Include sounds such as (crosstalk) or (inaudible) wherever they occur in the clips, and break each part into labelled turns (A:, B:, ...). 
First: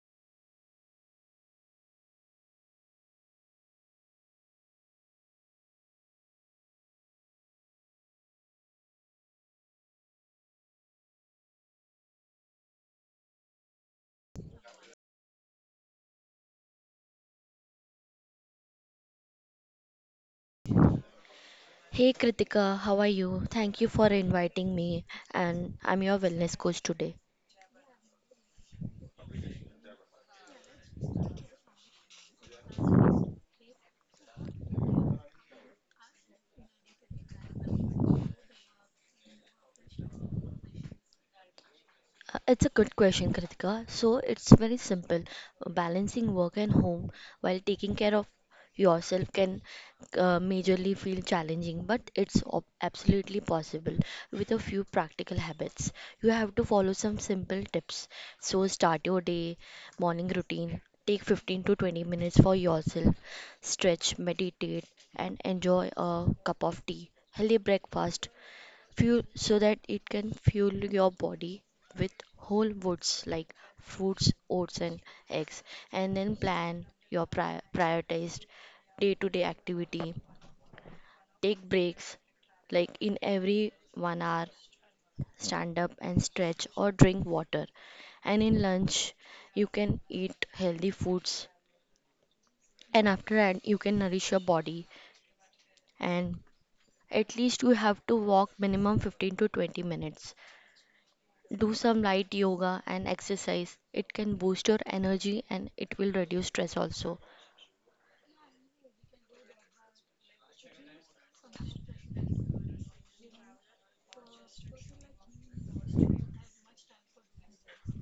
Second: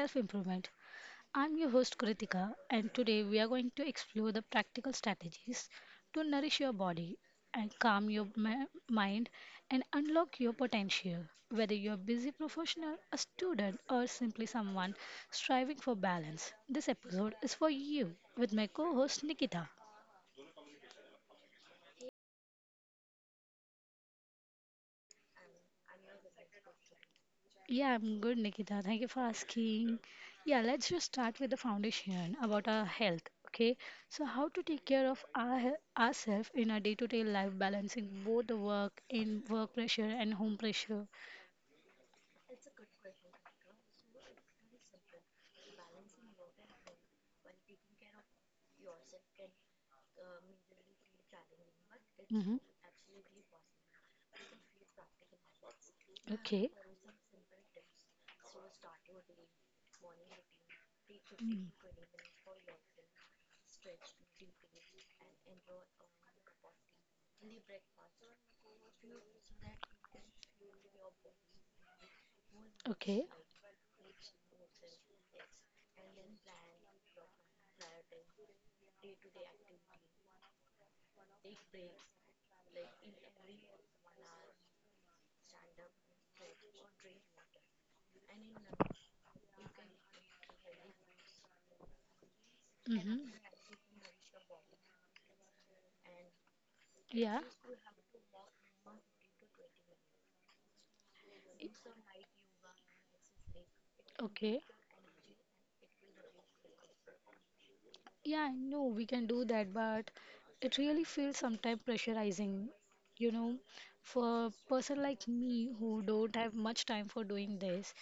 A: self improvement. I'm your host, Kritika, and today we are going to explore the practical strategies to nourish your body and calm your mind and unlock your potential. Whether you're a busy professional, a student, or simply someone striving for balance, this episode is for you with my co host, Nikita.
B: Hey Kritika, how are you? Thank you for inviting me, and I'm your wellness coach today.
A: Yeah, I'm good, Nikita. Thank you for asking. Yeah, let's just start with the foundation about our health. Okay, so how to take care of ourselves in our day-to-day life, balancing both the work in work pressure and home pressure.
B: It's a good question, Kritika. So it's very simple. Balancing work and home while taking care of yourself can majorly feel challenging, but it's
A: Mm-hmm.
B: ob- absolutely possible with a few practical habits. You have to
A: Okay.
B: follow some simple tips. So start your day, morning routine. Take 15
A: Mm.
B: to 20 minutes for yourself. Stretch, meditate, and enjoy a cup of tea. Healthy breakfast fuel so that it can fuel your body with whole foods
A: Okay.
B: like fruits, oats and eggs. And then plan your prioritized day-to-day activity, take breaks like in every 1 hour, stand up and stretch or drink water. And in lunch you can eat healthy foods, and
A: Mm-hmm.
B: after that you can nourish your body. And
A: Yeah.
B: at least you have to walk minimum 15 to 20 minutes. Do some light yoga and exercise. It can
A: Okay.
B: boost your energy and it will reduce stress also.
A: Yeah, I know we can do that, but it really feels sometimes pressurizing, you know, for a person like me who don't have much time for doing this.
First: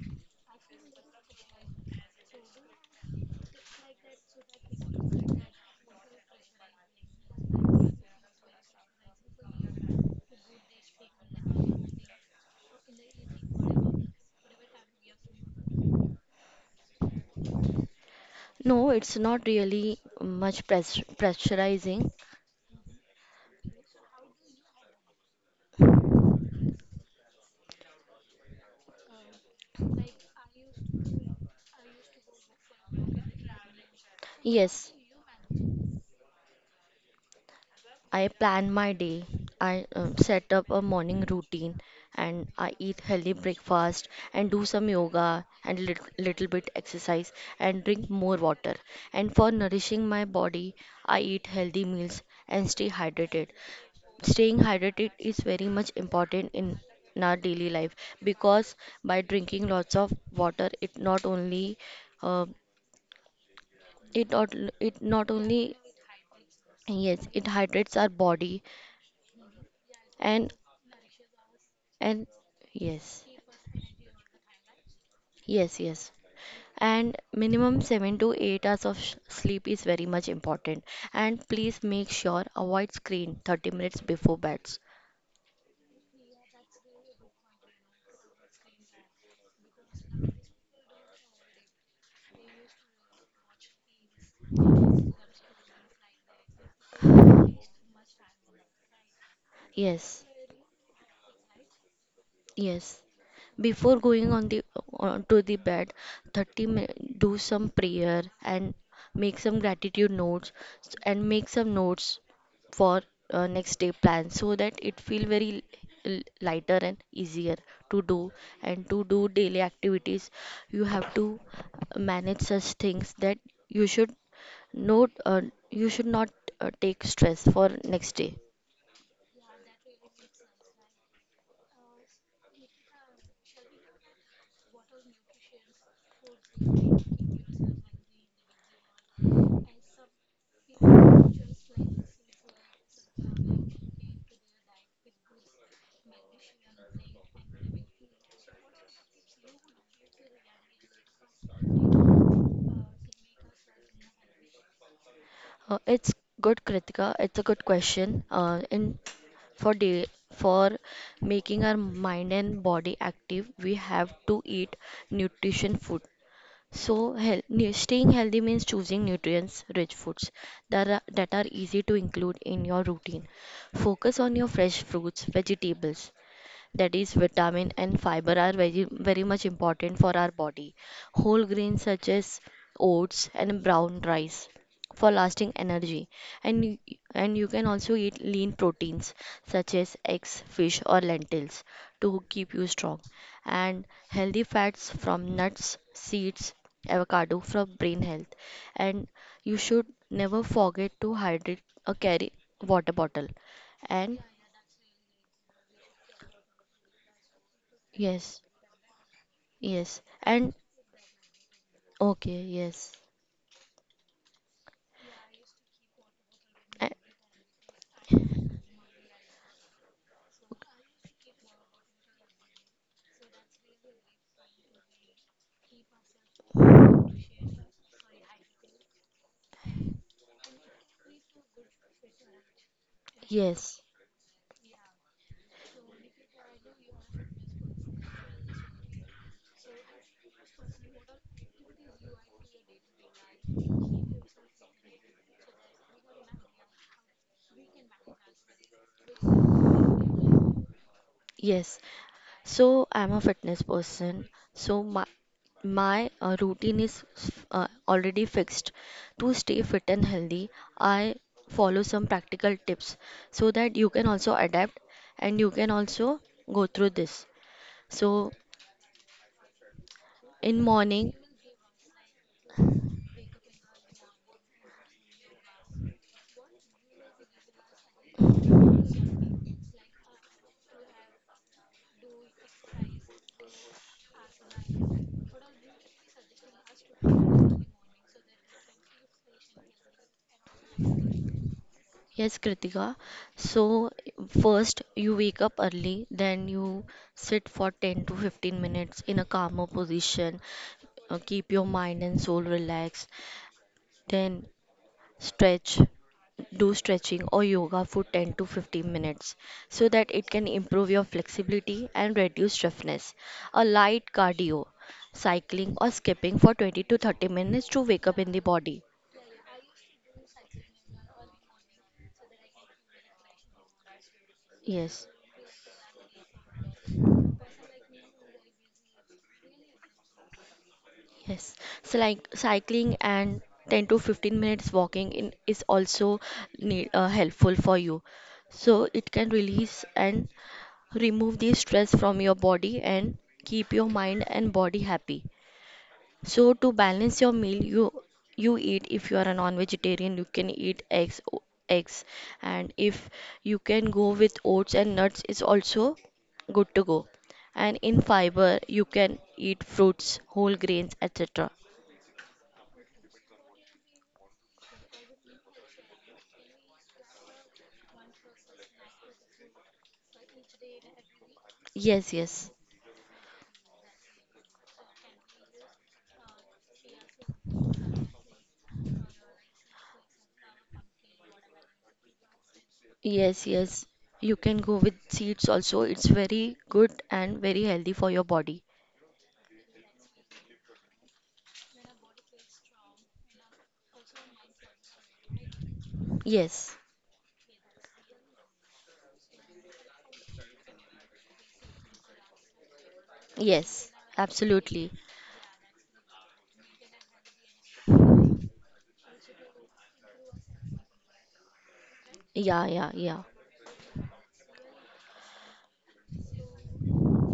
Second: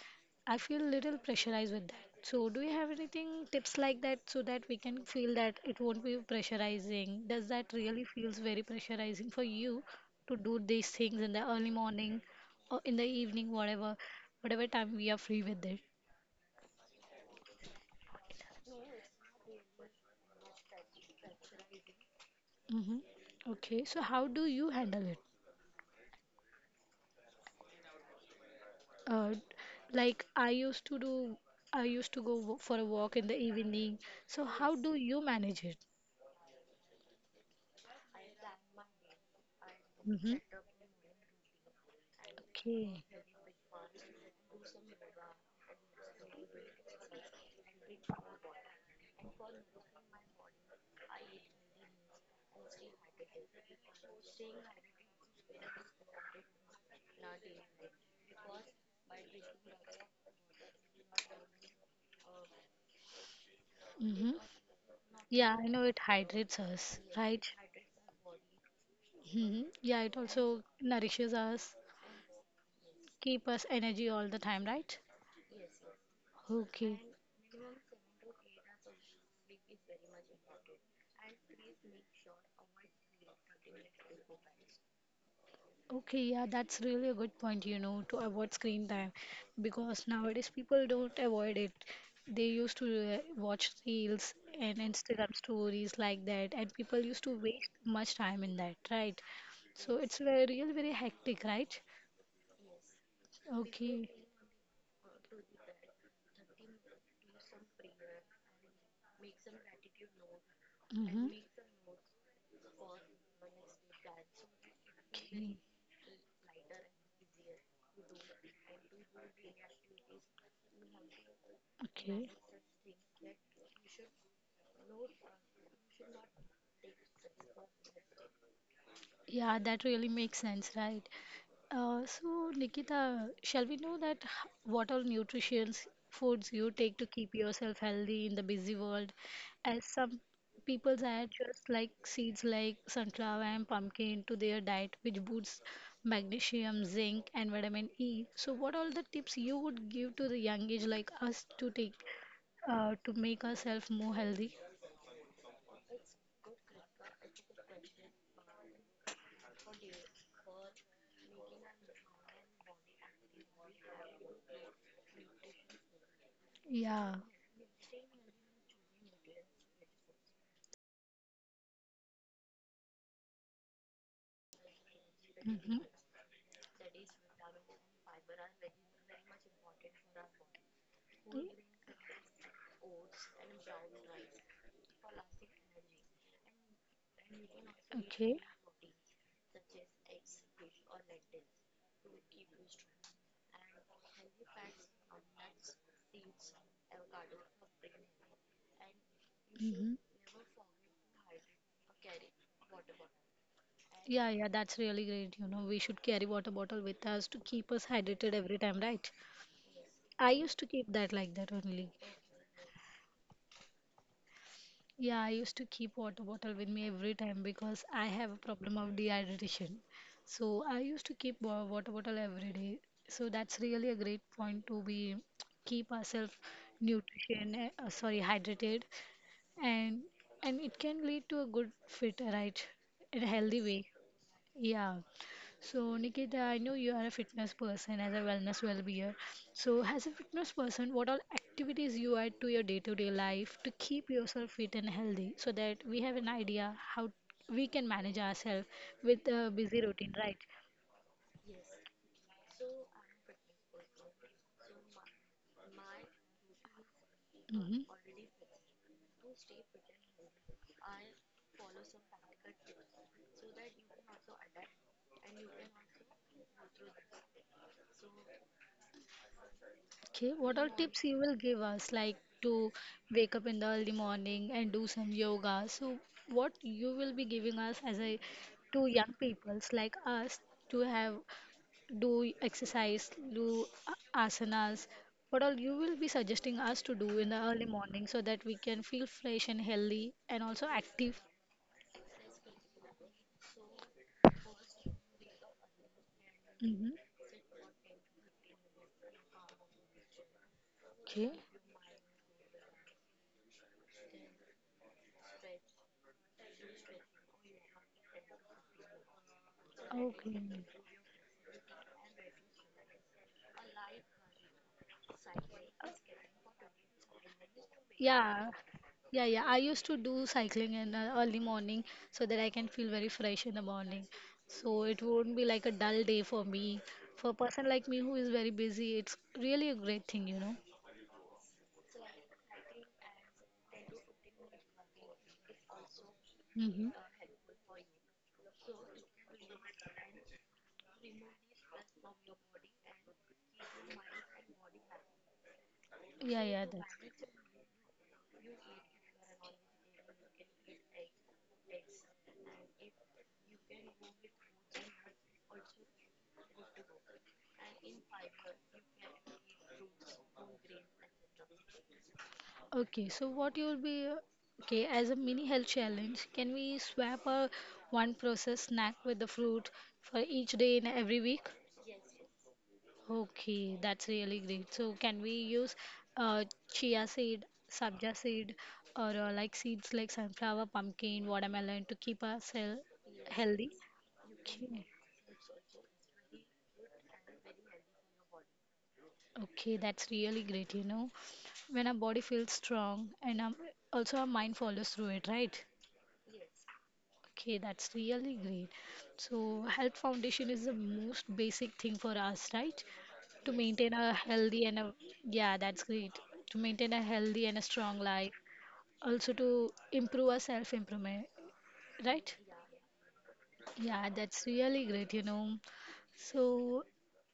A: I feel little pressurized with that. So, do you have anything tips like that so that we can feel that it won't be pressurizing? Does that really feels very pressurizing for you to do these things in the early morning or in the evening, whatever time we are free with it?
B: No, it's not really much pressurizing.
A: Mm-hmm. Okay, so how do you handle it? Uh, like I used to do, I used to for a walk in the evening. So how
B: Yes,
A: do you manage it?
B: I plan my day. I
A: Mm-hmm.
B: set up a morning routine and I eat
A: Okay.
B: healthy breakfast and do some yoga and little bit exercise and drink more water. And for nourishing my body, I eat healthy meals and stay hydrated. Staying hydrated is very much important in our daily life, because by drinking lots of water, it not only uh, it
A: Mm-hmm.
B: not it not
A: Yeah, I
B: only
A: know it hydrates us,
B: yes
A: right?
B: it hydrates our body.
A: Mm-hmm. Yeah, it
B: and
A: also nourishes us,
B: and yes.
A: keep us energy all the time, right?
B: Yes, yes.
A: Okay.
B: And minimum 7 to 8 hours of sleep is very much important, and please make sure avoid screen 30 minutes before beds.
A: Okay, yeah, that's really a good point, you know, to avoid screen time because nowadays people don't avoid it. They used to watch reels and Instagram stories like that, and people used to waste much time in that, right? So it's
B: Yes.
A: very hectic, right?
B: Yes. Before
A: Okay.
B: going on the On to the bed, 30 minutes do some prayer and make some gratitude notes, and
A: Mm-hmm.
B: make some notes for next day plan so that it feel very
A: Okay.
B: lighter and easier to do. And to do daily activities you have to
A: Okay.
B: manage such things that you should not uh, you should not take stress for next day.
A: Yeah, that really makes sense, right? So, Nikita, shall we know what all nutritious foods you take to keep yourself healthy in the busy world? As some people add just like seeds like sunflower and pumpkin to their diet, which boosts magnesium, zinc, and vitamin E. So, what all the tips you would give to the young age like us to take to make ourselves more healthy?
B: It's good, Kritika. It's a good question. In For day, for making our mind and body active, we have to eat nutrition food. So,
A: Yeah.
B: staying healthy means choosing nutrients-rich foods that are easy to include in your routine. Focus on your fresh fruits,
A: Hmm.
B: vegetables, that is vitamin and fiber are very very much important for our body. Whole grains such as oats and brown rice for lasting energy, and you- and you can also eat
A: Okay.
B: lean proteins such as eggs, fish or lentils to keep you strong, and healthy fats from nuts, seeds, avocado for brain health. And you should
A: Hmm.
B: never forget to hydrate or carry water bottle. And
A: Yeah, yeah, that's really great. You know, we should carry water bottle with us to keep us hydrated
B: yes.
A: every time, right?
B: Yes
A: I used
B: and
A: to keep that like that only.
B: okay, yes.
A: Yeah, I used to keep water bottle with me
B: A-.
A: every time because I have a problem of dehydration. So I used to keep water bottle every day. So that's really a great point to be keep ourselves hydrated, and it can lead to a good fit, right? In a healthy
B: Yes,
A: way. Yeah. So, Nikita, I know you are a fitness person as a wellness well-being. So, as a fitness person, what all activities you add to your day-to-day life to keep yourself fit and healthy so that we have an idea how we can manage ourselves with a busy routine, right?
B: yes. So I'm a fitness person. So my routine is
A: Mm-hmm.
B: already fixed. To stay fit and healthy, I follow some practical tips so that you can also adapt and you can also go through this. So
A: Okay, what
B: in
A: are tips
B: morning,
A: you will give us, like to wake up in the early morning and do some yoga? So, what you will be giving us as a to young peoples like us to have do exercise, do asanas? What all you will be suggesting us to do in the early morning so that we can feel fresh and healthy and also active?
B: yes, Kritika. So first you wake up early, then you
A: Mm-hmm.
B: sit for 10 to 15 minutes in a calmer position. Uh,
A: Okay.
B: keep your mind and soul relaxed. Then stretch, do stretching or yoga for 10 to 15 minutes so that it
A: Okay.
B: can improve your flexibility and reduce stiffness. A light cardio, cycling or skipping for 20 to 30 minutes to wake up in the
A: Yeah,
B: body.
A: yeah, yeah. I used to do cycling in early morning so that I can feel very fresh in the morning. So it
B: Yes,
A: won't be like a dull day for me. For a person like me who is very busy, it's really a great thing, you know.
B: yes. So like cycling and 10 to 15 minutes walking in is also
A: Mm-hmm.
B: need, helpful for you. So it can release and remove the stress from your body and keep your mind and body happy.
A: Yeah,
B: So
A: yeah,
B: to
A: that's
B: balance your meal, you eat if you are a non-vegetarian you can eat eggs, and if you can go with oats and nuts is also good to go. And in fiber you can eat fruits, whole grains etc.
A: okay. So what you'll be okay as a mini health challenge, can we swap a one processed snack with the fruit for each day in every week?
B: Yes, yes,
A: Okay, that's really great. So can we use uh, chia seed, sabja seed, or like seeds like sunflower, pumpkin, watermelon to keep ourselves
B: yes,
A: healthy?
B: yes, you can go
A: Okay.
B: with seeds also, it's very good and very healthy for your body.
A: Okay, that's really great, you know. When our body feels strong and also our mind follows through it, right?
B: Yes,
A: Okay, that's really great. So health foundation is the most basic thing for us, right? To
B: yes,
A: maintain a healthy and
B: absolutely.
A: a yeah, that's great. To maintain a healthy and a strong life. Also to improve our self improvement, right?
B: Yeah, yeah, yeah.
A: Yeah, that's really great, you know. So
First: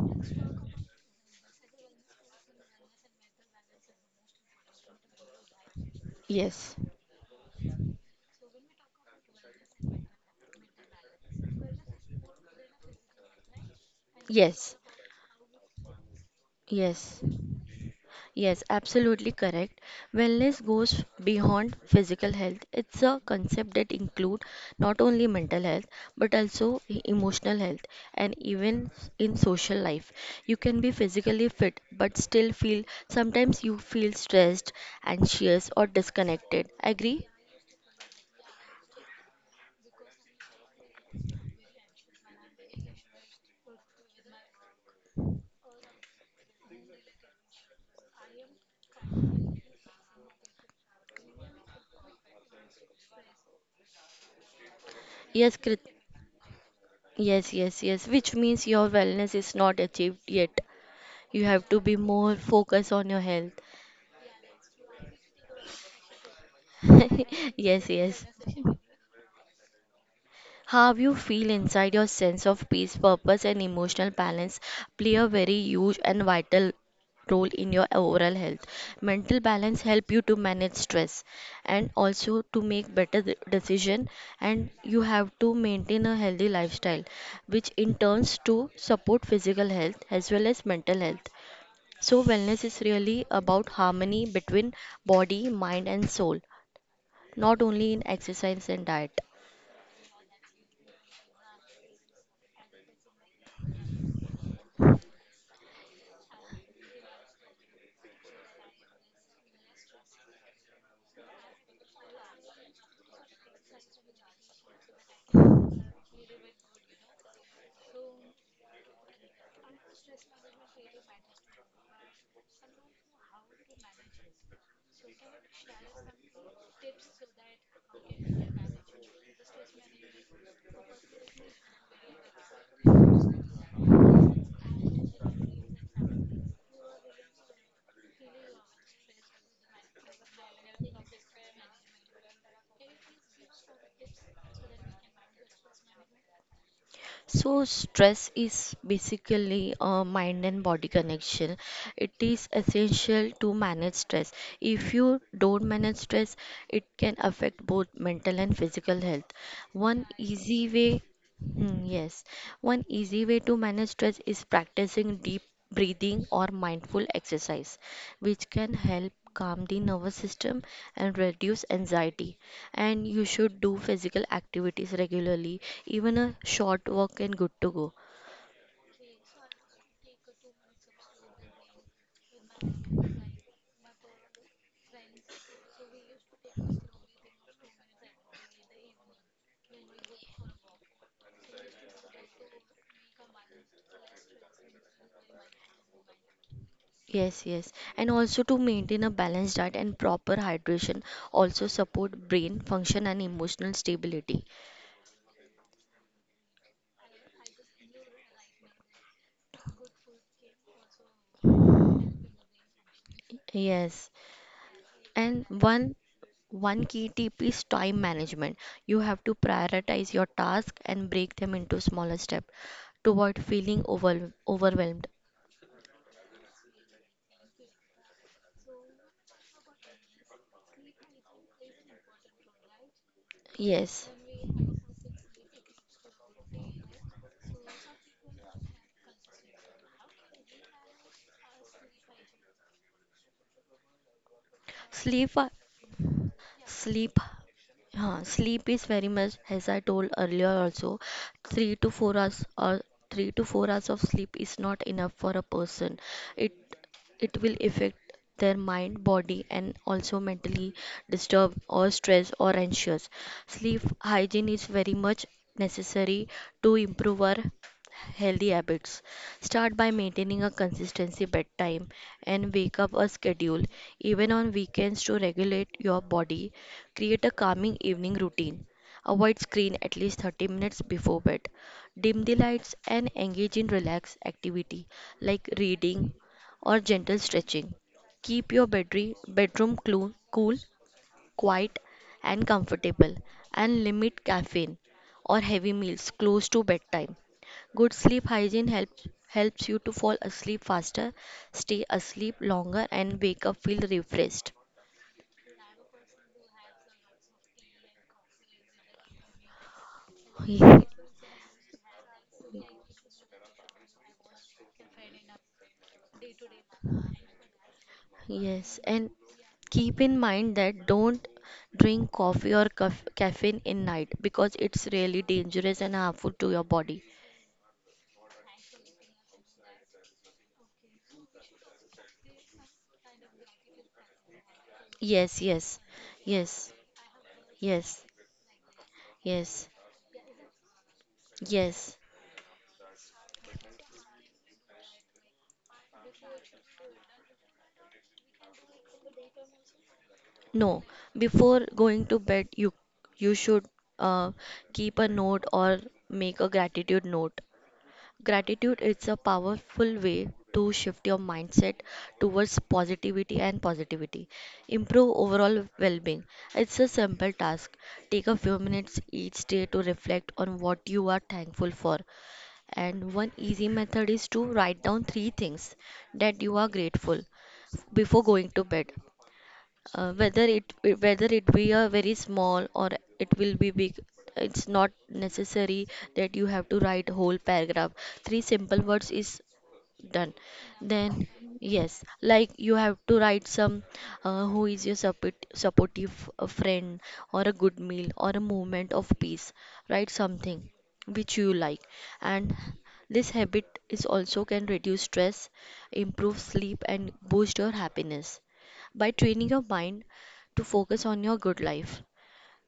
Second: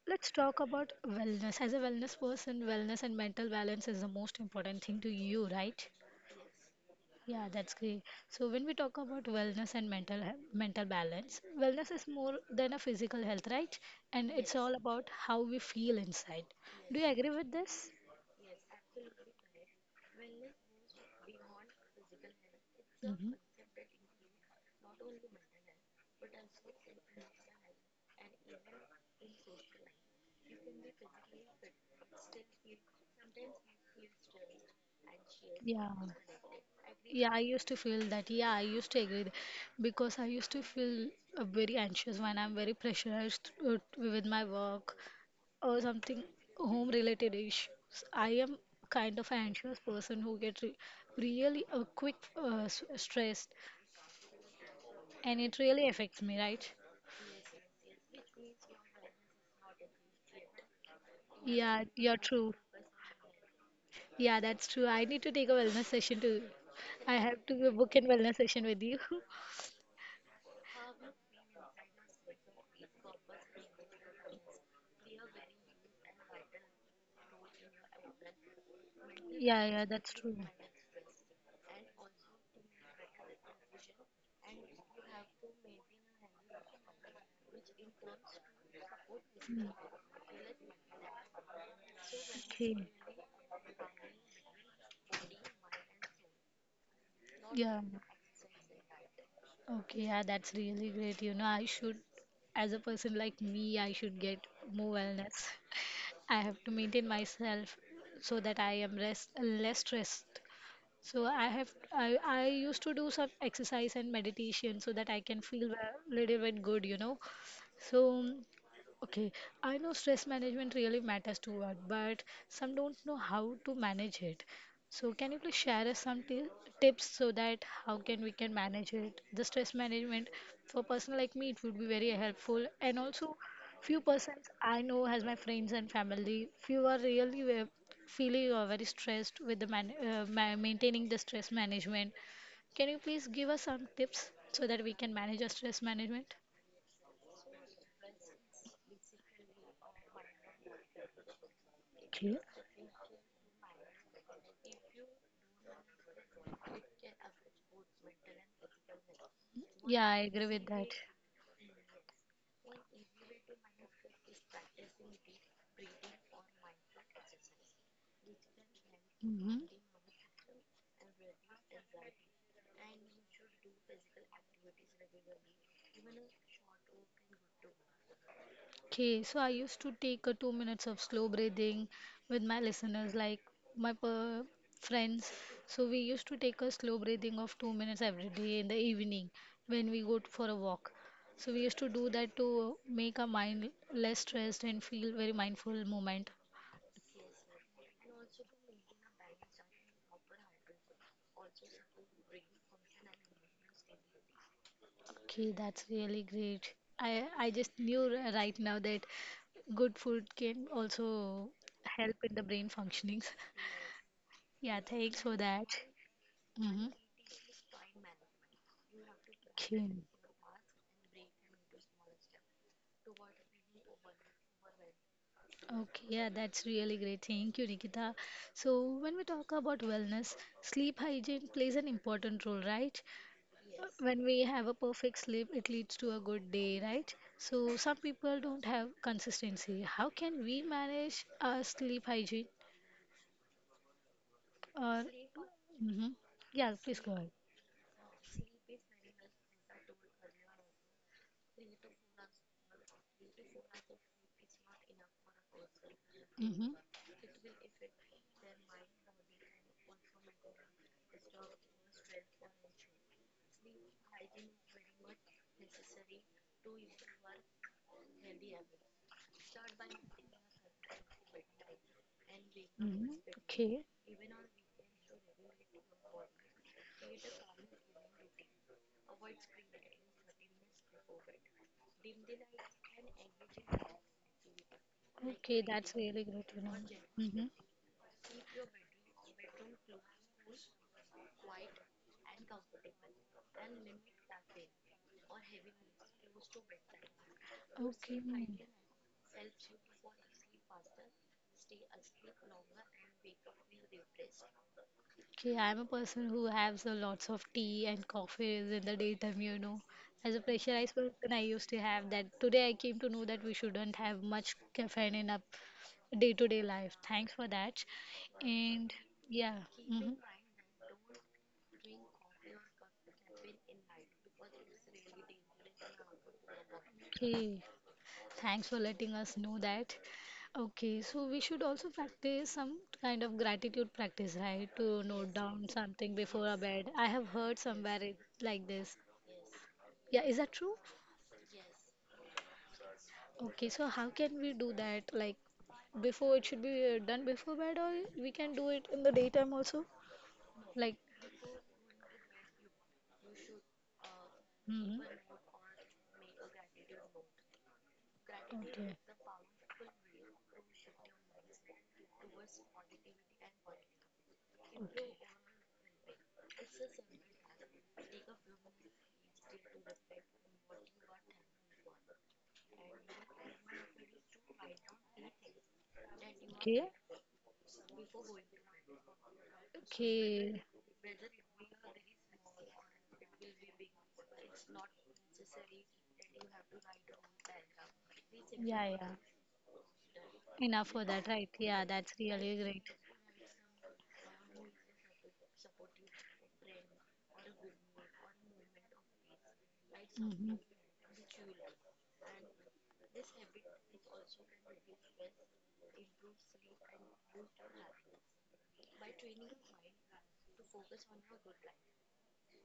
A: let's talk about wellness. As a wellness person, wellness and mental balance is the most important thing to you, right?
B: Yes,
A: Yeah, that's great. So when we talk about wellness and mental mental balance, wellness is more than a physical health, right? And it's all
B: yes,
A: about how we feel inside. Do you
B: yes,
A: agree with this?
B: yes, absolutely correct. Wellness goes beyond physical health. It's a
A: Hmm.
B: concept that includes not only mental health, but also emotional health and even in social life. You can be physically fit but still feel sometimes you feel stressed, anxious,
A: Yeah.
B: or disconnected. Agree?
A: Yeah, I used to feel that. Yeah, I used to because I used to feel very anxious when I'm very pressurized with my work or something home related issues. I am kind of an anxious person who gets re really quick stressed and it
B: Yes, Krit.
A: really affects me, right?
B: Yes, yes, yes, which means your wellness is not achieved yet. You have to
A: Yeah,
B: be
A: you're
B: more
A: true.
B: focused on your health.
A: Yeah, that's true. I need to take a wellness session too. I have
B: (laughs)
A: to
B: Yes,
A: book in
B: yes.
A: wellness session with you. (laughs)
B: How you feel inside, your sense of peace, purpose, and emotional balance play a very huge and vital role in your overall health. Mental
A: Yeah,
B: balance
A: yeah, that's
B: help you
A: true.
B: to manage stress and also to make better decision, and you have to maintain a healthy lifestyle which in turns to support
A: Hmm.
B: physical health as well as mental health. So wellness
A: Okay.
B: is really about harmony between body, mind and soul, not
A: Yeah.
B: only in exercise and diet.
A: Okay, yeah, that's really great. As a person like me, I should get more wellness. (laughs) I have to maintain myself so that I am rest less stressed. So I used to do some exercise and meditation so that I can feel a little bit good, you know. So okay, I know stress management really matters to us, but some don't know how to manage it. So can you please share us some t tips so that how can we can manage it? The stress management for person like me it would be very helpful and also few persons I know as my friends and family few are feeling very stressed with the maintaining the stress management. Can you please give us some tips so that we can manage our stress management?
B: So, stress is basically a mind and body connection. It
A: Okay.
B: is essential to manage stress. If you don't manage stress, it can affect both mental and physical health.
A: Yeah,
B: One
A: I agree with
B: easy
A: that.
B: way. Hmm, yes, one easy way to manage stress is practicing deep breathing or mindful exercise, which can help calm
A: Hmm.
B: the nervous system and reduce anxiety. And you should do physical activities regularly. Even a short walk and good to go.
A: Okay, so I used to take a 2 minutes of slow breathing with my listeners, like my per friends. So we used to take a slow breathing of 2 minutes every day in the evening when we go for a walk. So we used to do that to make our mind less stressed and feel very mindful moment.
B: Yes, yes. And also to maintain a balanced diet and proper hydration also support brain function and emotional stability.
A: Okay, that's really great. I just knew right now that good food can also help in the brain functionings. (laughs)
B: Yes.
A: Yeah, thanks for
B: And
A: that.
B: one
A: Mm-hmm.
B: key tip is time management. You have to
A: Okay.
B: prioritize your tasks and break them into smaller steps to avoid feeling overwhelmed.
A: Okay, yeah, that's really great. Thank you, Nikita. So, when we talk about wellness, sleep hygiene plays an important role, right? Yes.
B: Yes.
A: When we have a perfect sleep, it leads to a good day, right? So, some people don't have consistency. How can we manage our sleep hygiene? Or,
B: Sleep
A: mm-hmm. Yeah, please go
B: sleep.
A: ahead.
B: Yeah, sleep is very much, as I told earlier also, three to four hours or 3 to 4 hours of sleep is not enough for a person. It
A: Mm-hmm.
B: it will affect their mind, body, and also mentally disturbed or stressed or anxious. Sleep hygiene is very much necessary to improve our healthy habits. Start by maintaining a consistency bedtime and wake up a
A: Mm-hmm.
B: schedule,
A: Okay.
B: even on weekends, to regulate your body. Create a calming evening routine. Avoid screen at least 30 minutes before bed. Dim the lights and engage in relaxed activity like
A: Okay, that's
B: reading
A: really great, you
B: or gentle
A: know.
B: stretching. Keep your bedroom cool, quiet and comfortable, and limit caffeine or heavy meals close to bedtime. Good
A: Okay.
B: sleep hygiene helps you to fall asleep faster, stay asleep longer, and wake up feel refreshed.
A: Okay, I'm a person who has a lots of tea and coffees in the daytime, you know. As a pressurized
B: (laughs)
A: person, I used to have that. Today, I came to know that we shouldn't have much caffeine in our day-to-day life. Thanks for that.
B: Yes,
A: And
B: and
A: yeah,
B: keep
A: mhm.
B: in mind that don't drink coffee or caffeine in night because it's really dangerous and harmful to your body.
A: Okay. Thanks for letting us know that. Okay, so we should also practice some kind of gratitude practice, right? To note
B: Yes,
A: down
B: yes,
A: something before a
B: yes,
A: bed. I have heard
B: yes,
A: somewhere it, like this.
B: yes,
A: Yeah, is that true?
B: yes.
A: Okay, so how can we do that? Like before, it should be done before bed, or we can do it in the daytime also?
B: No,
A: Like,
B: before going to bed, you should uh, keep
A: hmm
B: a note or make a gratitude note. Gratitude
A: okay.
B: is a powerful way to shift your mindset towards positivity and positivity. Improve overall well-being. It's a simple task. Take a few minutes each day to reflect on what you are thankful for. And one easy method is to write down three things that you are
A: Okay.
B: grateful before going to bed, whether
A: Okay.
B: whether it be a very small or it will be big. It's not necessary that you have to write whole paragraph, three simple
A: Yeah,
B: words
A: yeah.
B: is done.
A: Enough for
B: Then
A: that, right? Yeah,
B: yes,
A: that's
B: like
A: really
B: you
A: great.
B: have to write some who is your supportive friend or a good meal or a moment of peace. Write
A: Mm-hmm.
B: something which you like. And this habit is also can reduce stress, improve sleep and boost your happiness by training your mind to focus on your good life.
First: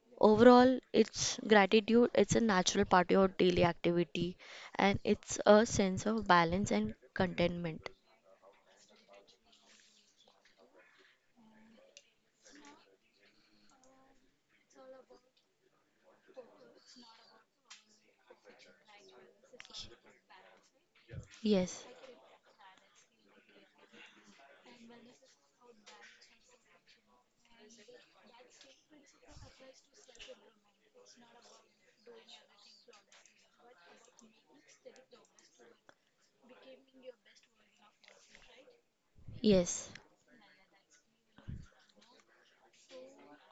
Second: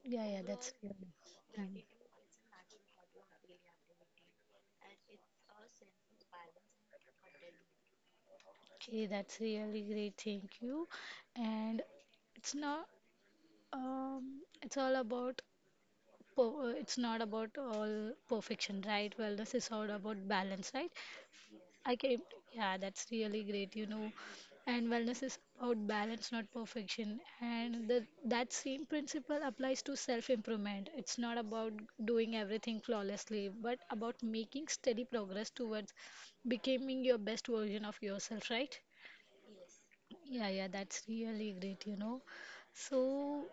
A: Yeah, yeah, that's
B: Overall,
A: really
B: it's
A: real.
B: gratitude, it's a natural part of your daily activity, and it's a sense of balance and contentment.
A: Okay, that's really great. Thank you. And it's not, it's all about, per- it's not about all perfection, right? Wellness is all about balance, right?
B: Yes,
A: I can, yeah, that's really great, you know. And wellness is about balance, not perfection. That same principle applies to self improvement. It's not about doing everything flawlessly, but about making steady progress towards becoming your best version of yourself, right?
B: yes,
A: Yeah, yeah, that's really great, you know. So,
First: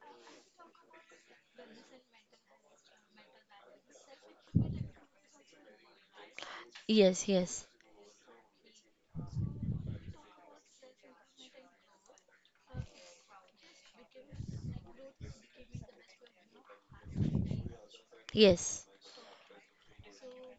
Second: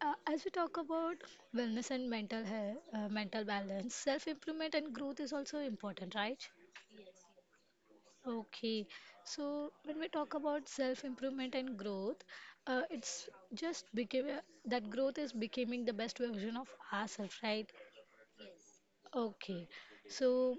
A: as we talk about wellness and mental health, mental balance, self improvement and growth is also important, right?
B: yes, yes,
A: Okay, so when we talk about self-improvement and growth, it's just became that growth is becoming the best version of ourselves, right?
B: yes.
A: Okay, so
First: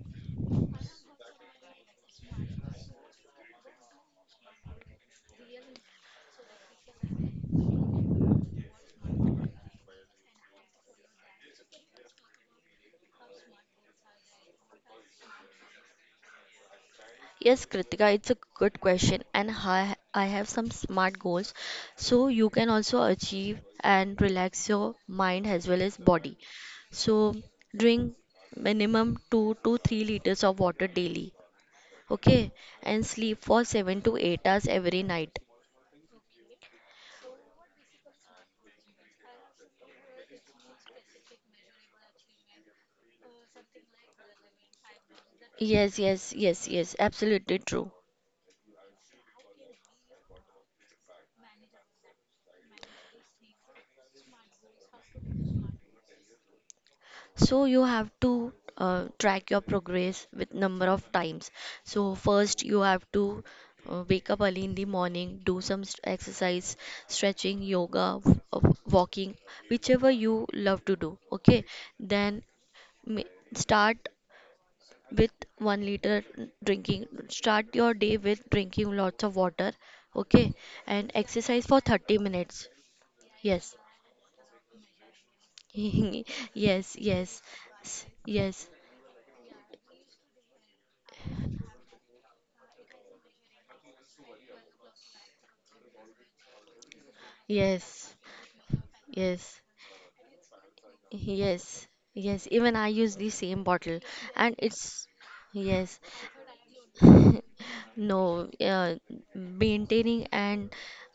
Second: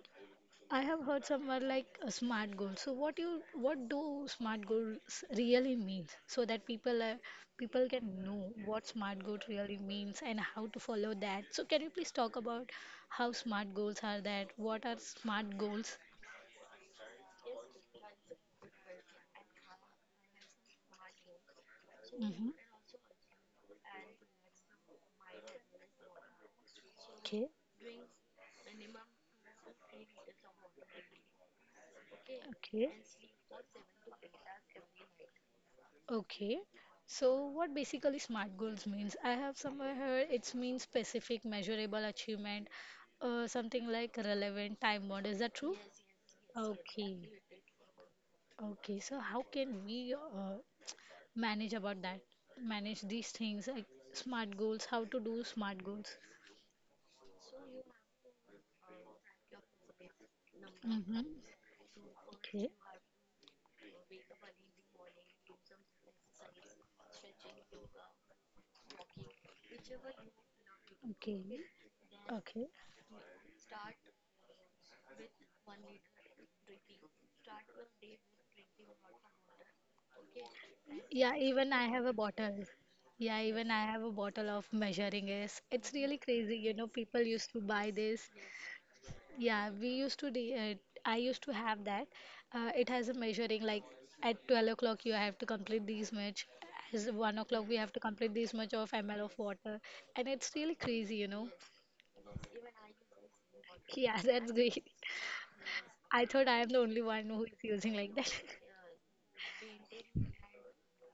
A: I have heard somewhere like a smart goal. So what do smart goals really means? So that people can know what smart goal really means and how to follow that. So can you please talk about how smart goals are that? What are smart goals?
B: Yes, Kritika, it's a good question, and I have some smart goals so
A: Mm-hmm.
B: you can also achieve and relax your mind as well as body. So,
A: Okay.
B: drink minimum 2 to 3 liters of water daily, okay,
A: Okay.
B: and sleep for 7 to 8 hours every night.
A: Okay. So what basically SMART goals means? I have somewhere heard it means specific, measurable, achievement, something like relevant, time bound. Is that true?
B: Yes, yes, yes, yes,
A: Okay.
B: absolutely true.
A: Okay. So how can we manage about that? Manage these things like SMART goals, how to do SMART goals?
B: So you have to track your progress with number of
A: Mm-hmm.
B: times. So first
A: Okay.
B: you have to wake up early in the morning, do some exercise, stretching, yoga, walking, whichever you love to do.
A: Okay.
B: Okay, then
A: Okay.
B: ma- start with 1 liter drinking. Start your day with drinking lots of water. Okay, and
A: Yeah,
B: exercise
A: even
B: for
A: I have a
B: 30
A: bottle.
B: minutes.
A: Yeah, even
B: Yes.
A: I have a bottle of measuring is. It's really
B: (laughs)
A: crazy, you know.
B: Yes,
A: People
B: yes,
A: used to buy this.
B: yes,
A: Yeah, we used to. De I used to have that. It has a measuring like at 12 o'clock you have to complete this much. As 1 o'clock we have to
B: yes,
A: complete this much of ml of
B: yes,
A: water, and it's really crazy, you know.
B: yes, yes. Even I use the same bottle,
A: Yeah, (laughs) that's
B: and
A: great.
B: it's yes.
A: I thought I am the only one who is using
B: (laughs)
A: like that. (laughs)
B: No, maintaining and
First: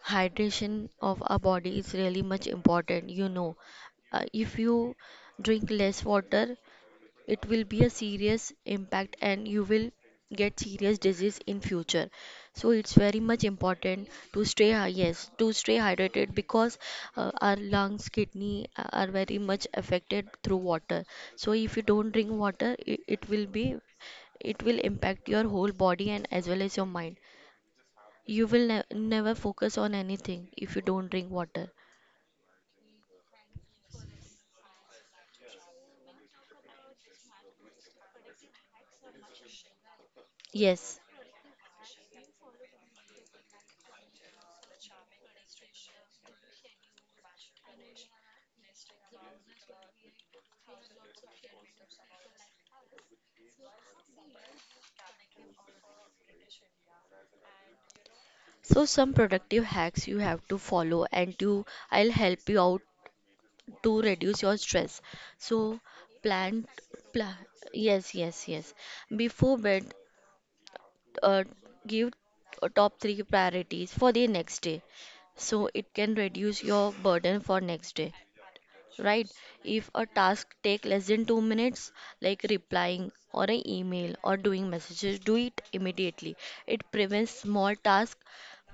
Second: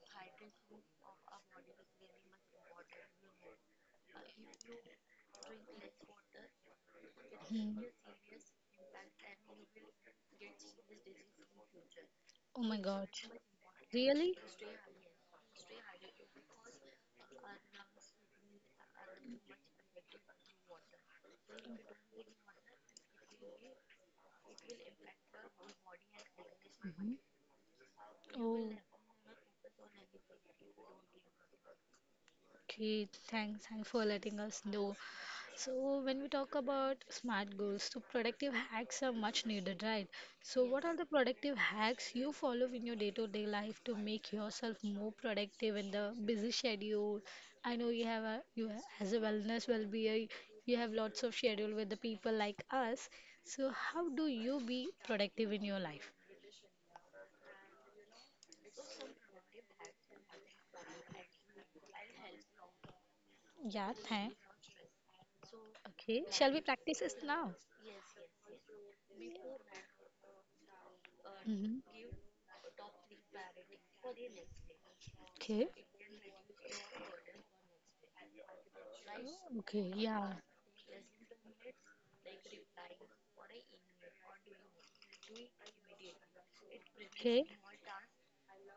B: hydration of our body is really much important. If you drink less water, it will
A: Hmm.
B: be a serious impact, and you will get serious disease in future,
A: Oh
B: so
A: my
B: it's
A: god.
B: very much important
A: Really?
B: to yes, to stay hydrated, because our lungs, kidney are very much affected through water. So if you don't drink water, it will be it will impact your whole body and as well as your
A: Mhm.
B: mind. You will
A: Oh.
B: never focus on anything if you don't drink water.
A: Okay, thanks, thanks for letting us know. So, when we talk about smart goals, so productive hacks are much needed, right? So, what are
B: Yes.
A: the productive hacks you follow in your day-to-day life to make yourself more productive in the busy schedule? I know you have a as a wellness well-being, you have lots of schedule with the people like us. So, how do you be productive in your life?
B: So some productive hacks you have to follow, and to I'll help you out
A: Yeah,
B: to
A: thanks.
B: reduce your stress. So
A: Okay, shall we
B: plant,
A: practice this
B: pla-
A: now?
B: yes, yes, yes. Before bed, uh,
A: Mm-hmm.
B: give top three priorities for the next day. So
A: Okay.
B: it can reduce your burden for next day, right?
A: Oh,
B: If
A: okay,
B: a
A: yeah.
B: task take less than 2 minutes, like replying or an email or doing messages, do it immediately. It prevents
A: Okay,
B: small tasks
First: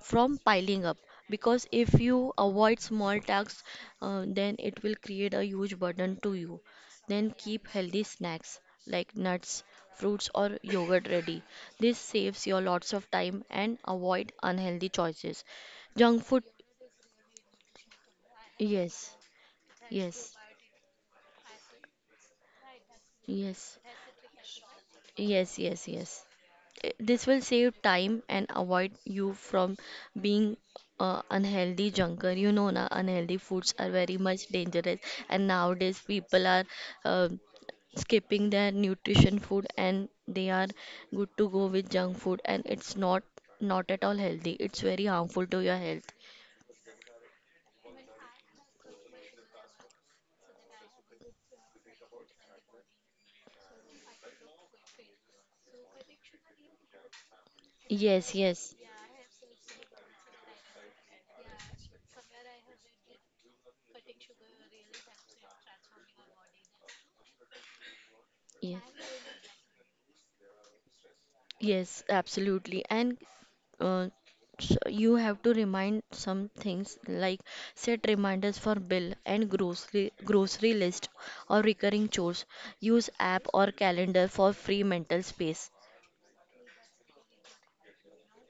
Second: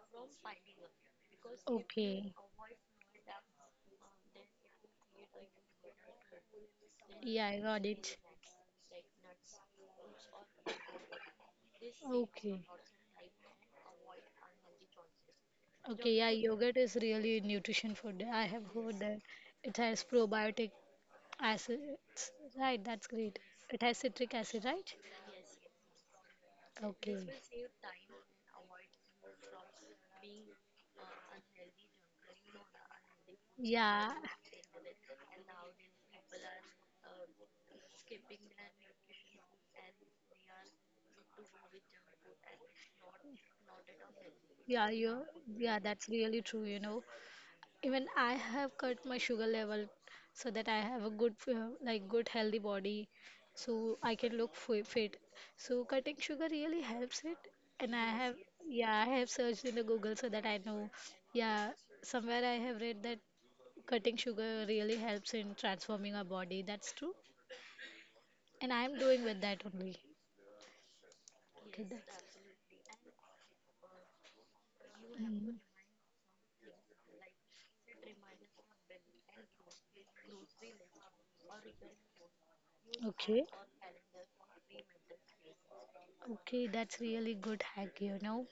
B: from piling up, because if you
A: okay.
B: avoid small tasks, then it will create a huge burden to you. Then
A: Yeah, I
B: keep
A: got
B: healthy
A: it.
B: snacks like nuts, fruits, or yogurt ready. This saves you
A: Okay.
B: lots of time and avoid unhealthy choices.
A: Okay,
B: Junk
A: yeah,
B: food,
A: yogurt is really nutrition food. I have heard
B: yes,
A: that it has
B: yes,
A: probiotic acids. Right, that's great.
B: yes.
A: It has citric acid, right?
B: Yes, yes, yes.
A: Okay.
B: This will save time and avoid you from being unhealthy junker. You know, na unhealthy foods are
A: Yeah,
B: very much dangerous, and nowadays people are uh, skipping their nutrition food, and they are good to go with junk food, and it's not, not at all healthy. It's
A: Yeah,
B: very
A: you
B: harmful to your
A: yeah, that's
B: health.
A: really true, you know. Even I have cut my sugar level so that I have a good like good healthy body so I can look fit. So cutting sugar really helps it and I
B: Yes,
A: have
B: yes,
A: yeah, I have searched in the Google so that I know. Yeah, somewhere I have read that cutting sugar really helps in transforming our body. That's true. And
B: yes.
A: I am doing with that only. Okay,
B: Yes,
A: that's
B: absolutely. And uh, so you have to
A: Mm,
B: remind some things, like set reminders for bill and grocery list, or recurring chores, use
A: okay.
B: app or calendar for free mental space.
A: Okay, that's really good hack, you know.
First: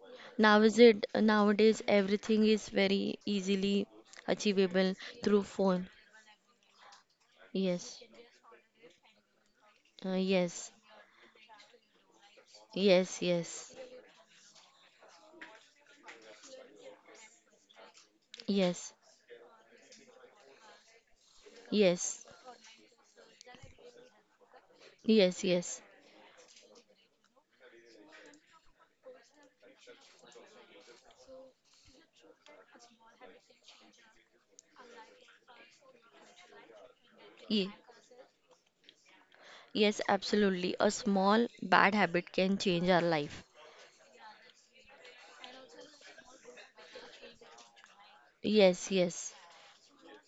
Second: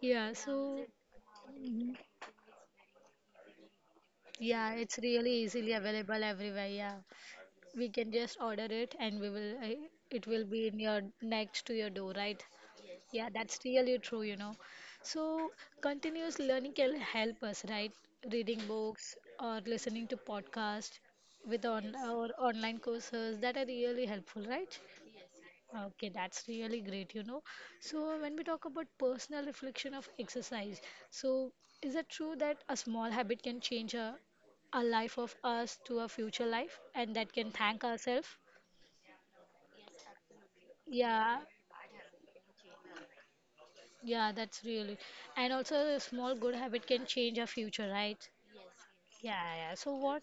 A: Yeah,
B: now is
A: so
B: it nowadays
A: mhm.
B: everything is very easily
A: Yeah,
B: achievable
A: it's really
B: through
A: easily
B: phone.
A: available everywhere. Yeah, we
B: Yes,
A: can just order it and we will it will be
B: yes,
A: in your next to your door, right?
B: yes,
A: Yeah, that's
B: yes.
A: really true, you know. So continuous learning can help us, right? Reading
B: Yes,
A: books or listening to podcasts with on
B: yes,
A: or online courses that are really helpful, right?
B: yes, yes,
A: Okay, that's really great, you know. So, when we talk about personal reflection of exercise, so is it true that a small habit can change a life of us to a future life and that can
B: ye-
A: thank ourselves?
B: yes, absolutely. A
A: Yeah,
B: small bad habit can change our life.
A: yeah, that's really. And also, a small good habit can change our future, right?
B: Yes, yes.
A: Yeah, yeah. So what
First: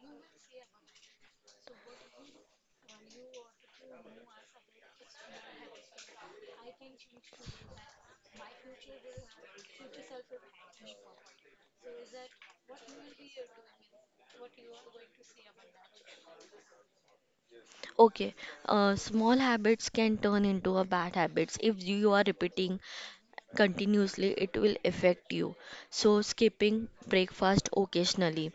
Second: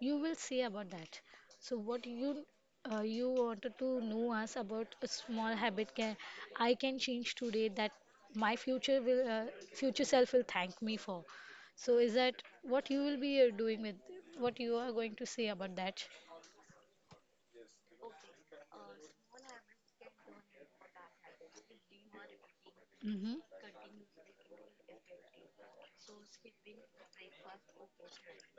A: you will say about that? So what you you wanted to know us about a small habit can I can change today that my future will future self will thank me for. So is that what you will be doing with what you are going to say about that?
B: Okay, small habits can turn into a bad habits if you are repeating
A: Mm-hmm.
B: continuously. It will affect you. So skipping breakfast occasionally.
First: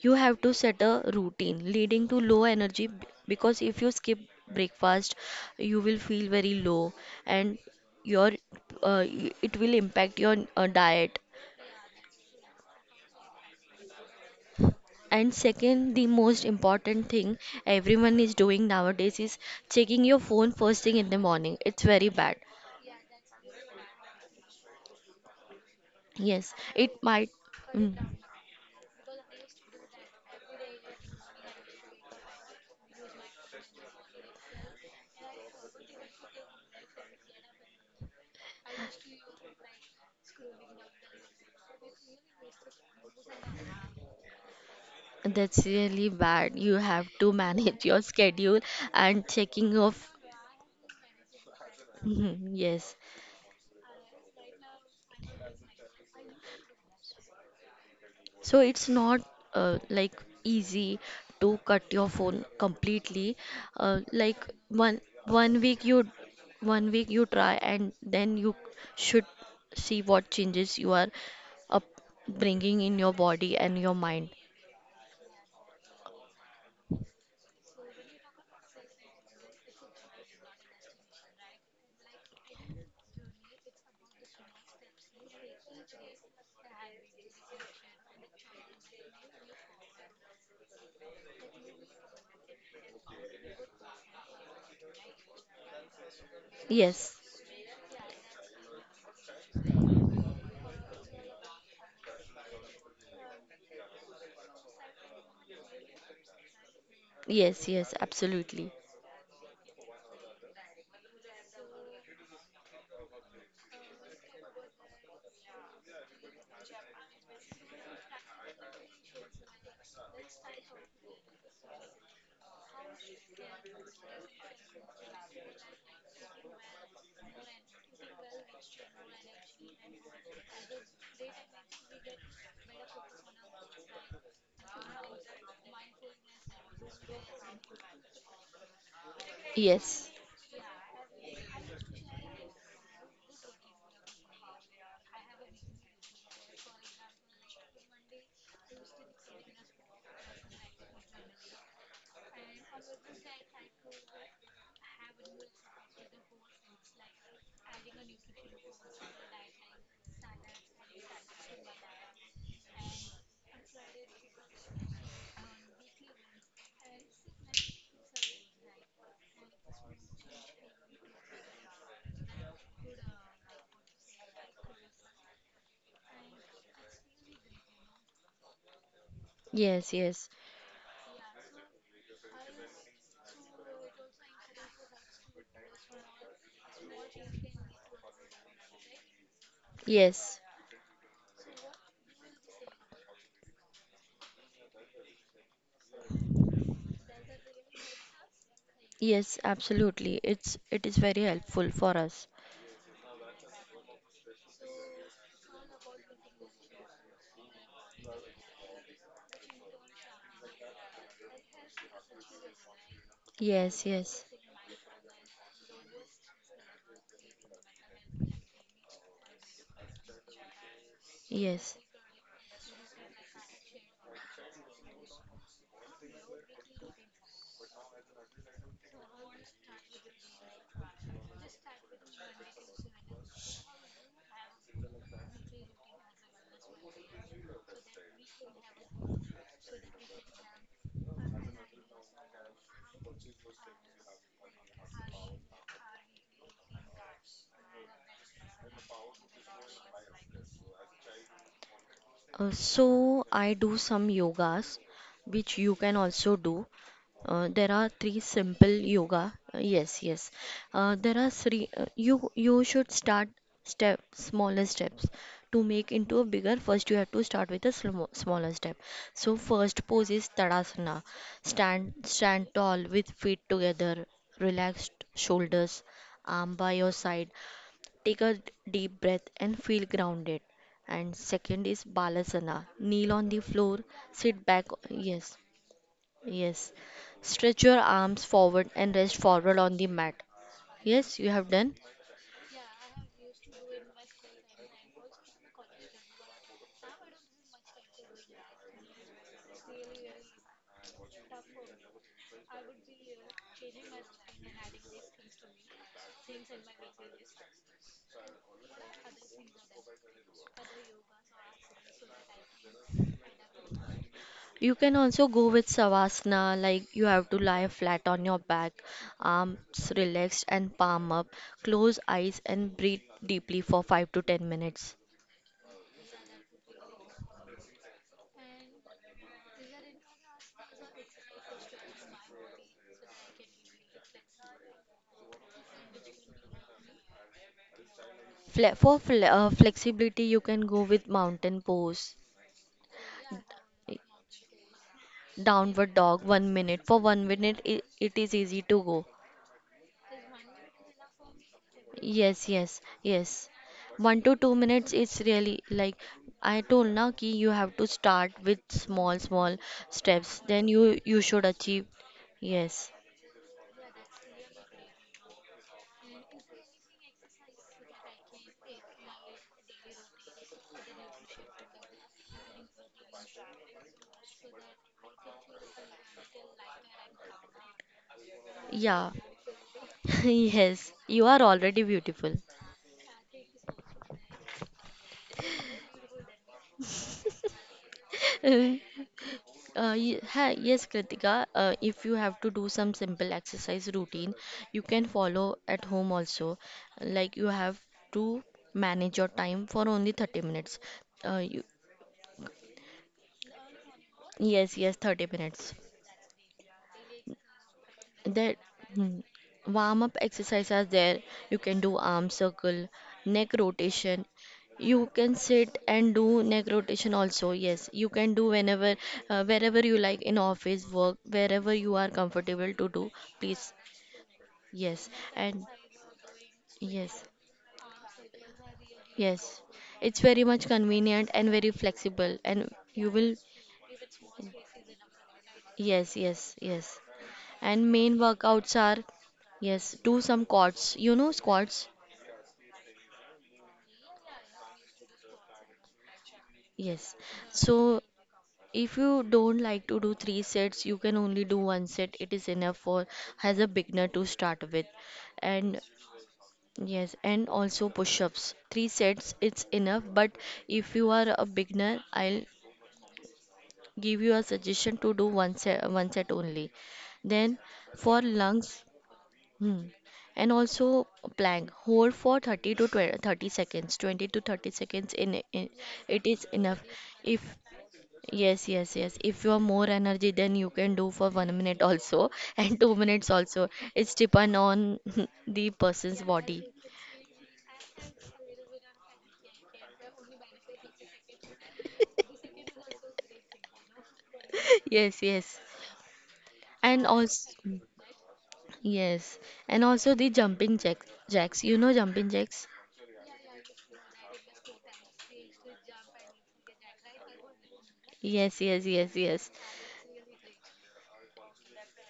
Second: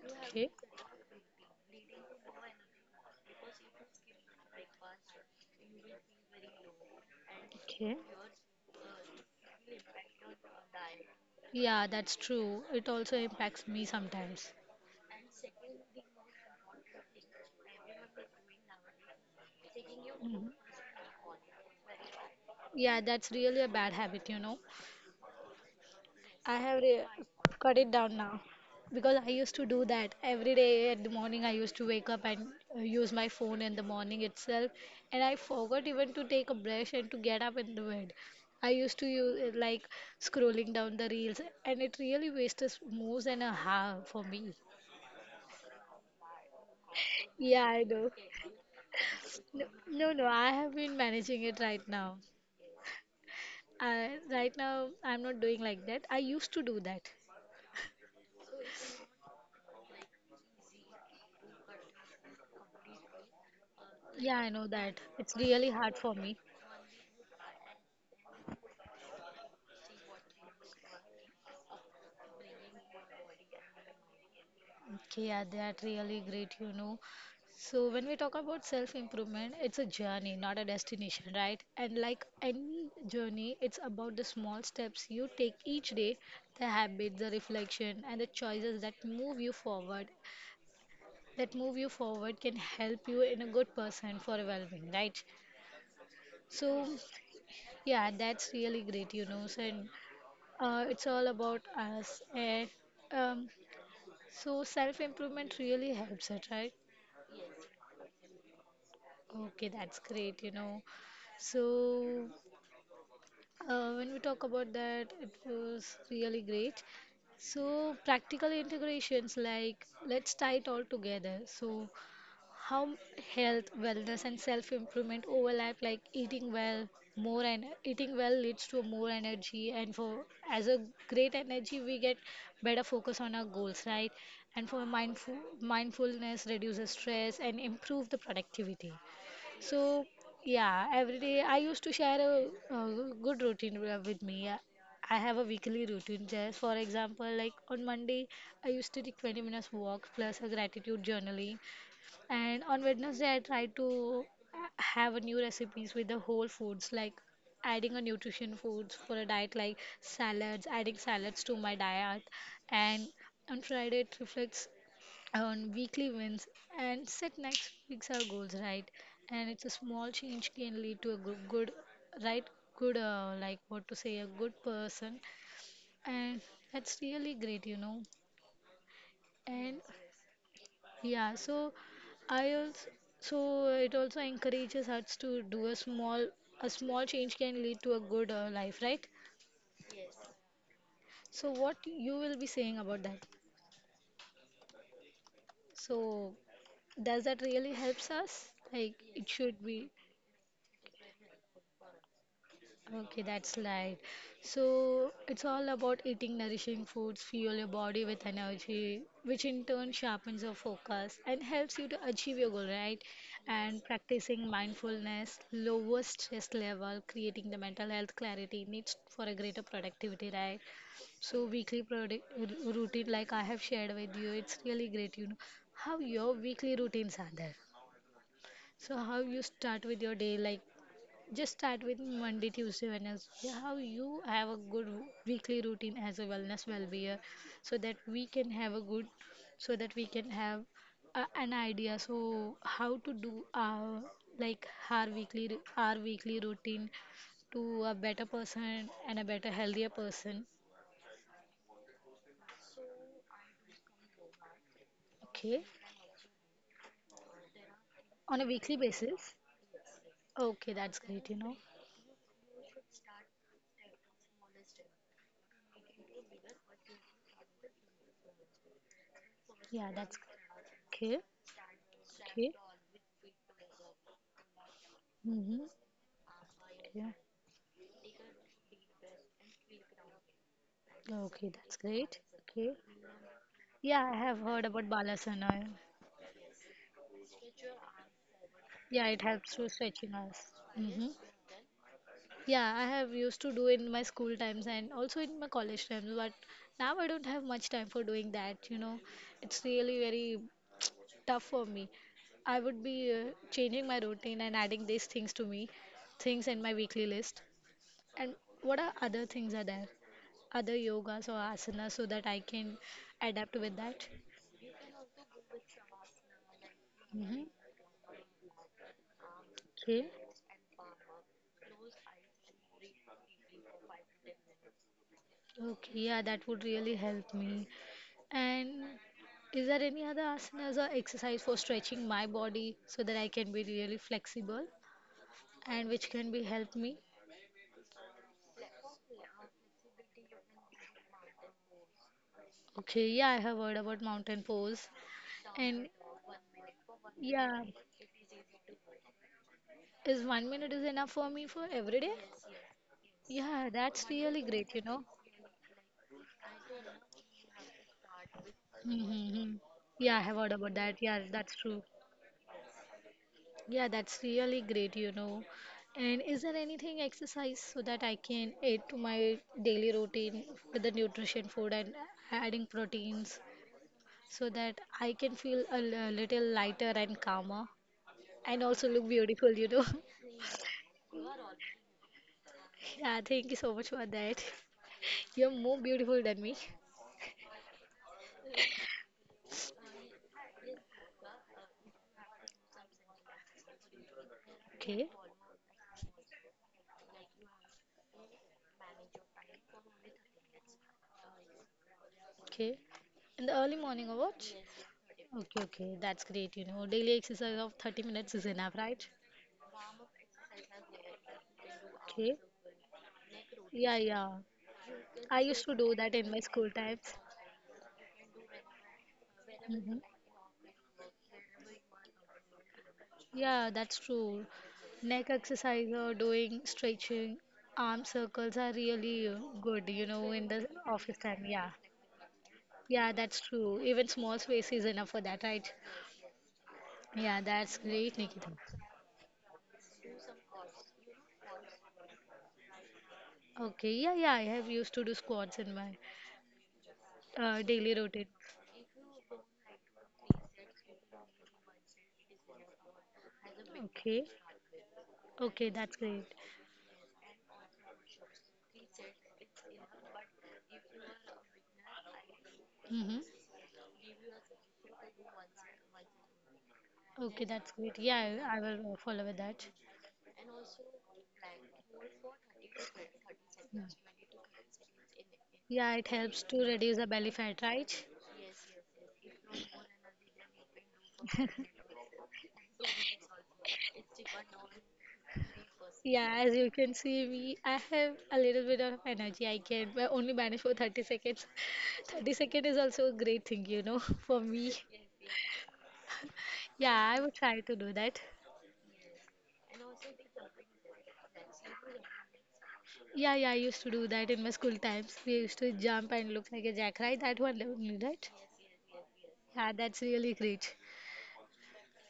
B: You have
A: Okay.
B: to set a routine leading to low energy because if you skip breakfast, you will feel very low, and
A: Okay.
B: your it will impact your diet.
A: Yeah, that's true. It also impacts me sometimes.
B: And second, the most important thing everyone is doing nowadays is checking your phone
A: Mhm.
B: first thing in the morning. It's very bad.
A: Yeah, that's really a bad habit, you know.
B: Yes,
A: I have
B: it
A: re-
B: might.
A: cut
B: Mm,
A: it down now because I used to do that every day at the morning. I used to wake up and use my phone in the morning itself, and I forgot even to take a brush and to get up in the bed. I used to use like scrolling down the reels, and it really wasted more than a half for me.
B: that's really bad. You have to
A: Yeah,
B: manage
A: I
B: your
A: know.
B: schedule and
A: No,
B: checking of.
A: no, I have been managing it right now.
B: Mhm, yes.
A: I, right now, I'm not doing like that. I used to do that.
B: So it's not like easy to cut your phone completely. Like
A: Yeah, I know that. It's really hard for me.
B: 1 week you try, and then you should see what changes you are up bringing in your body and your mind.
A: Okay, yeah, that really great, you know. So when we talk about self-improvement, it's a journey, not a destination, right? And like any journey, it's about the small steps you take each day, the habits, the reflection, and the choices that move you forward. That move you forward can help you in a good person for evolving, right? So
B: Yes.
A: yeah, that's really great, you know. So and, it's all about us, and um, so self-improvement really helps it, right?
B: Yes, yes, absolutely.
A: Okay, that's great, you know. So, when we talk about that, it was really great. So, practical integrations like let's tie it all together. So, how health, wellness, and self-improvement overlap, like eating well, more and eating well leads to more energy, and for as a great energy, we get better focus on our goals, right? And for mindfulness reduces stress and improve the productivity. So,
B: Yes.
A: yeah, every day I used to share a, good routine with me. I have a weekly routine. Just for example, like on Monday, I used to take 20 minutes walk plus a gratitude journaling, and on Wednesday I try to have a new recipes with the whole foods like adding a nutrition foods for a diet like salads, adding salads to my diet, and on Friday it reflects on weekly wins and set next week's our goals, right, and it's a small change can lead to a good, right good like what to say a good person, and that's really great, you know, and
B: Yes, yes.
A: yeah so I also so it also encourages us to do a small change can lead to a good life, right,
B: Yes,
A: so what you will be saying about that, so does that really helps us like it
B: yes,
A: should be.
B: absolutely. It is very helpful for us.
A: Okay, that's right. So it's all about eating nourishing foods, fuel your body with energy, which in turn sharpens your focus and helps you to achieve your goal, right? And
B: Yes, yes,
A: practicing mindfulness lowers stress level, creating the mental health clarity needs for a greater productivity, right? So
B: yes.
A: weekly routine, like I have shared with you, it's really great. You know how your weekly routines are there. So how you start with your day, like just start with Monday, Tuesday, Wednesday. How you have a good weekly routine as a wellness well-being, so that we can have so that we can have a, an idea. So how to do our like our weekly our weekly routine to a better person and a better healthier person.
B: So I do some yogas, which
A: Okay,
B: you can also do. There are three
A: on a
B: simple
A: weekly
B: yoga.
A: basis.
B: Yes, yes.
A: Okay, that's
B: There are
A: great. You know,
B: three. You should start step smaller steps to make into a bigger. First, you have to start with a smaller step. So first
A: yeah,
B: pose
A: that's
B: is Tadasana.
A: great. Okay,
B: Stand
A: okay.
B: tall with feet together, relaxed
A: Mm-hmm.
B: shoulders, arm by your
A: Okay.
B: side. Take a deep breath and feel grounded. And
A: Okay,
B: second is
A: that's great.
B: Balasana.
A: Okay.
B: Kneel on the floor,
A: Yeah, I have
B: sit back.
A: heard about
B: Yes.
A: Balasana.
B: Yes. Stretch your arms forward and
A: Yeah,
B: rest
A: it
B: forward
A: helps to
B: on the mat.
A: stretching us. Hmm.
B: Yes, you have done.
A: Yeah, I have used to do in my school times and also in my college times, but now I don't have much time for doing that, you know. It's really very tough for me. I would be changing my routine and adding these things to me, things in my weekly list. And what are other things are there? Other yogas or asanas so that I can adapt with that?
B: You can also go with Savasana, like you have to
A: Mm-hmm.
B: lie flat on your back, arms
A: Okay.
B: relaxed and palm up. Close eyes and breathe deeply for 5 to 10 minutes.
A: Okay, yeah, that would really help me. And is there any other asanas or exercise for stretching my body so that I can be really flexible and which can be help me?
B: Fle for fle flexibility, you can go with mountain pose,
A: Okay, yeah, I have heard about mountain pose. And
B: downward dog, 1 minute. For 1 minute,
A: yeah,
B: it is easy to go.
A: is 1 minute is enough for me for every day?
B: Yes, yes, yes.
A: Yeah, that's
B: One to
A: really
B: two
A: great, you
B: minutes,
A: know.
B: is really like I told now ki you have to start with small,
A: Mm-hmm. Hmm.
B: small
A: Yeah, I have
B: steps.
A: heard
B: Then
A: about that.
B: you
A: Yeah,
B: you should
A: that's true.
B: achieve. Yes.
A: Yeah, that's really great, you know. And is there anything exercise so that I can add to my daily routine with the nutrition food and adding proteins so that I can feel a little lighter and calmer and also look
B: Yeah.
A: beautiful, you know? (laughs)
B: (laughs) Yes. You are already beautiful.
A: Yeah, thank you so much for that. You're more beautiful than me.
B: (laughs) Hi, yes, Kritika. If you have to do some simple exercise routine, you can
A: Okay,
B: follow at home also. Like you have to manage your time for only 30 minutes. Uh, you,
A: okay. In the early morning or what?
B: yes, yes, 30
A: Okay,
B: minutes.
A: okay, that's great, you know. Daily exercise of 30 minutes is
B: That
A: enough, right?
B: hmm, warm up exercise are there. You can do arm
A: Okay.
B: circle, neck
A: Yeah, yeah.
B: rotation. You can
A: I used to
B: sit
A: do that
B: and
A: in my
B: do
A: school
B: neck
A: times.
B: rotation also. Yes, you can do whenever, wherever
A: Hmm.
B: you like, in office, work, wherever you are comfortable to do.
A: Yeah,
B: Please.
A: that's true.
B: Yes.
A: Neck
B: And
A: exercise or doing
B: yes,
A: stretching, arm circles are really
B: yes.
A: good, you
B: It's
A: know, in
B: very
A: the
B: much
A: office
B: convenient
A: time.
B: and
A: Yeah.
B: very flexible. And
A: Yeah,
B: you will,
A: that's true. Even small space is enough for that, right?
B: yes, yes, yes.
A: Yeah, that's great,
B: And
A: Nikita.
B: main workouts are, yes, do some quads. You know squats?
A: Okay, yeah, yeah, I have used to do squats in my
B: Yes.
A: daily
B: So
A: routine.
B: if you don't like to do three sets, you can only do one set. It is enough for as a beginner
A: Okay,
B: to start with.
A: okay,
B: And
A: that's great.
B: yes, and also push-ups. Three sets, it's enough. But if you are a beginner, I'll
A: Mm-hmm.
B: give you a suggestion to do one set only.
A: Okay,
B: Then
A: that's great.
B: for
A: Yeah, I
B: lungs,
A: will follow with that.
B: hmm, and also plank. Hold for 30 to twenty thirty
A: Yeah.
B: seconds, 20 to 30 seconds. In
A: Yeah, it
B: it
A: helps
B: is
A: to
B: enough.
A: reduce the belly
B: If
A: fat, right?
B: Yes, yes, yes. If you are more energy, then you can do for 1 minute
A: (laughs)
B: also (laughs) and 2 minutes also. It's depend on (laughs) the person's
A: Yeah, as
B: body.
A: you
B: (laughs)
A: can see, me, I have a little bit of energy. I can but only manage for 30 seconds. (laughs) 30 second is also a great thing, you know, (laughs) for me.
B: Yes, yes. And
A: Yeah, I will
B: also,
A: try to do that.
B: yes. And also the jumping jack jacks. You know jumping jacks?
A: Yeah, yeah, I used to do that in my school times. We used to jump and look like a jackrabbit. That one, right?
B: Yes, yes, yes, yes.
A: Yeah, that's really great.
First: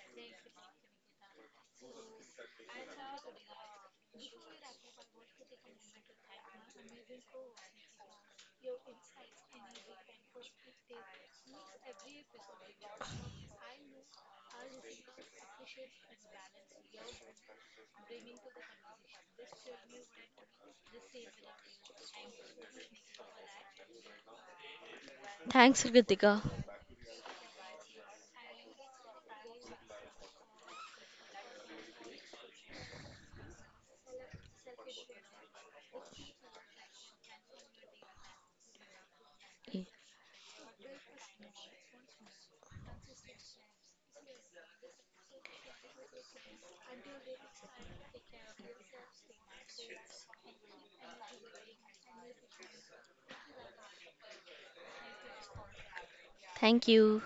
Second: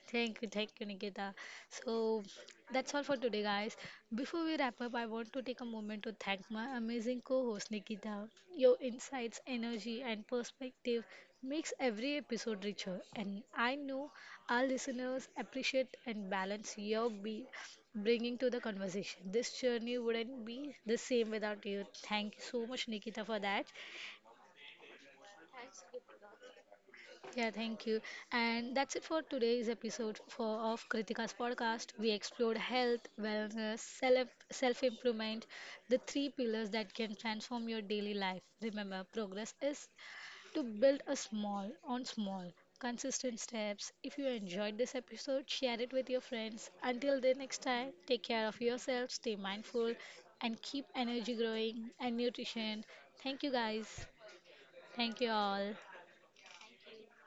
A: Thank you, Nikita. So that's all for today, guys. Before we wrap up, I want to take a moment to thank my amazing co-host Nikita. Your insights, energy, and perspective makes every episode richer, and I know our listeners appreciate and balance your be bringing to the conversation. This journey wouldn't be the same without you. Thank you so much, Nikita, for that.
B: Thanks, Kritika.
A: Yeah, thank you. And that's it for today's episode of Kritika's podcast. We explored health, wellness, self improvement, the three pillars that can transform your daily life. Remember, progress is to build a small on small, consistent steps. If you enjoyed this episode, share it with your friends. Until the next time, take care of yourself, stay mindful, and keep energy growing and nutrition. Thank you, guys. Thank you all.
B: Thank you.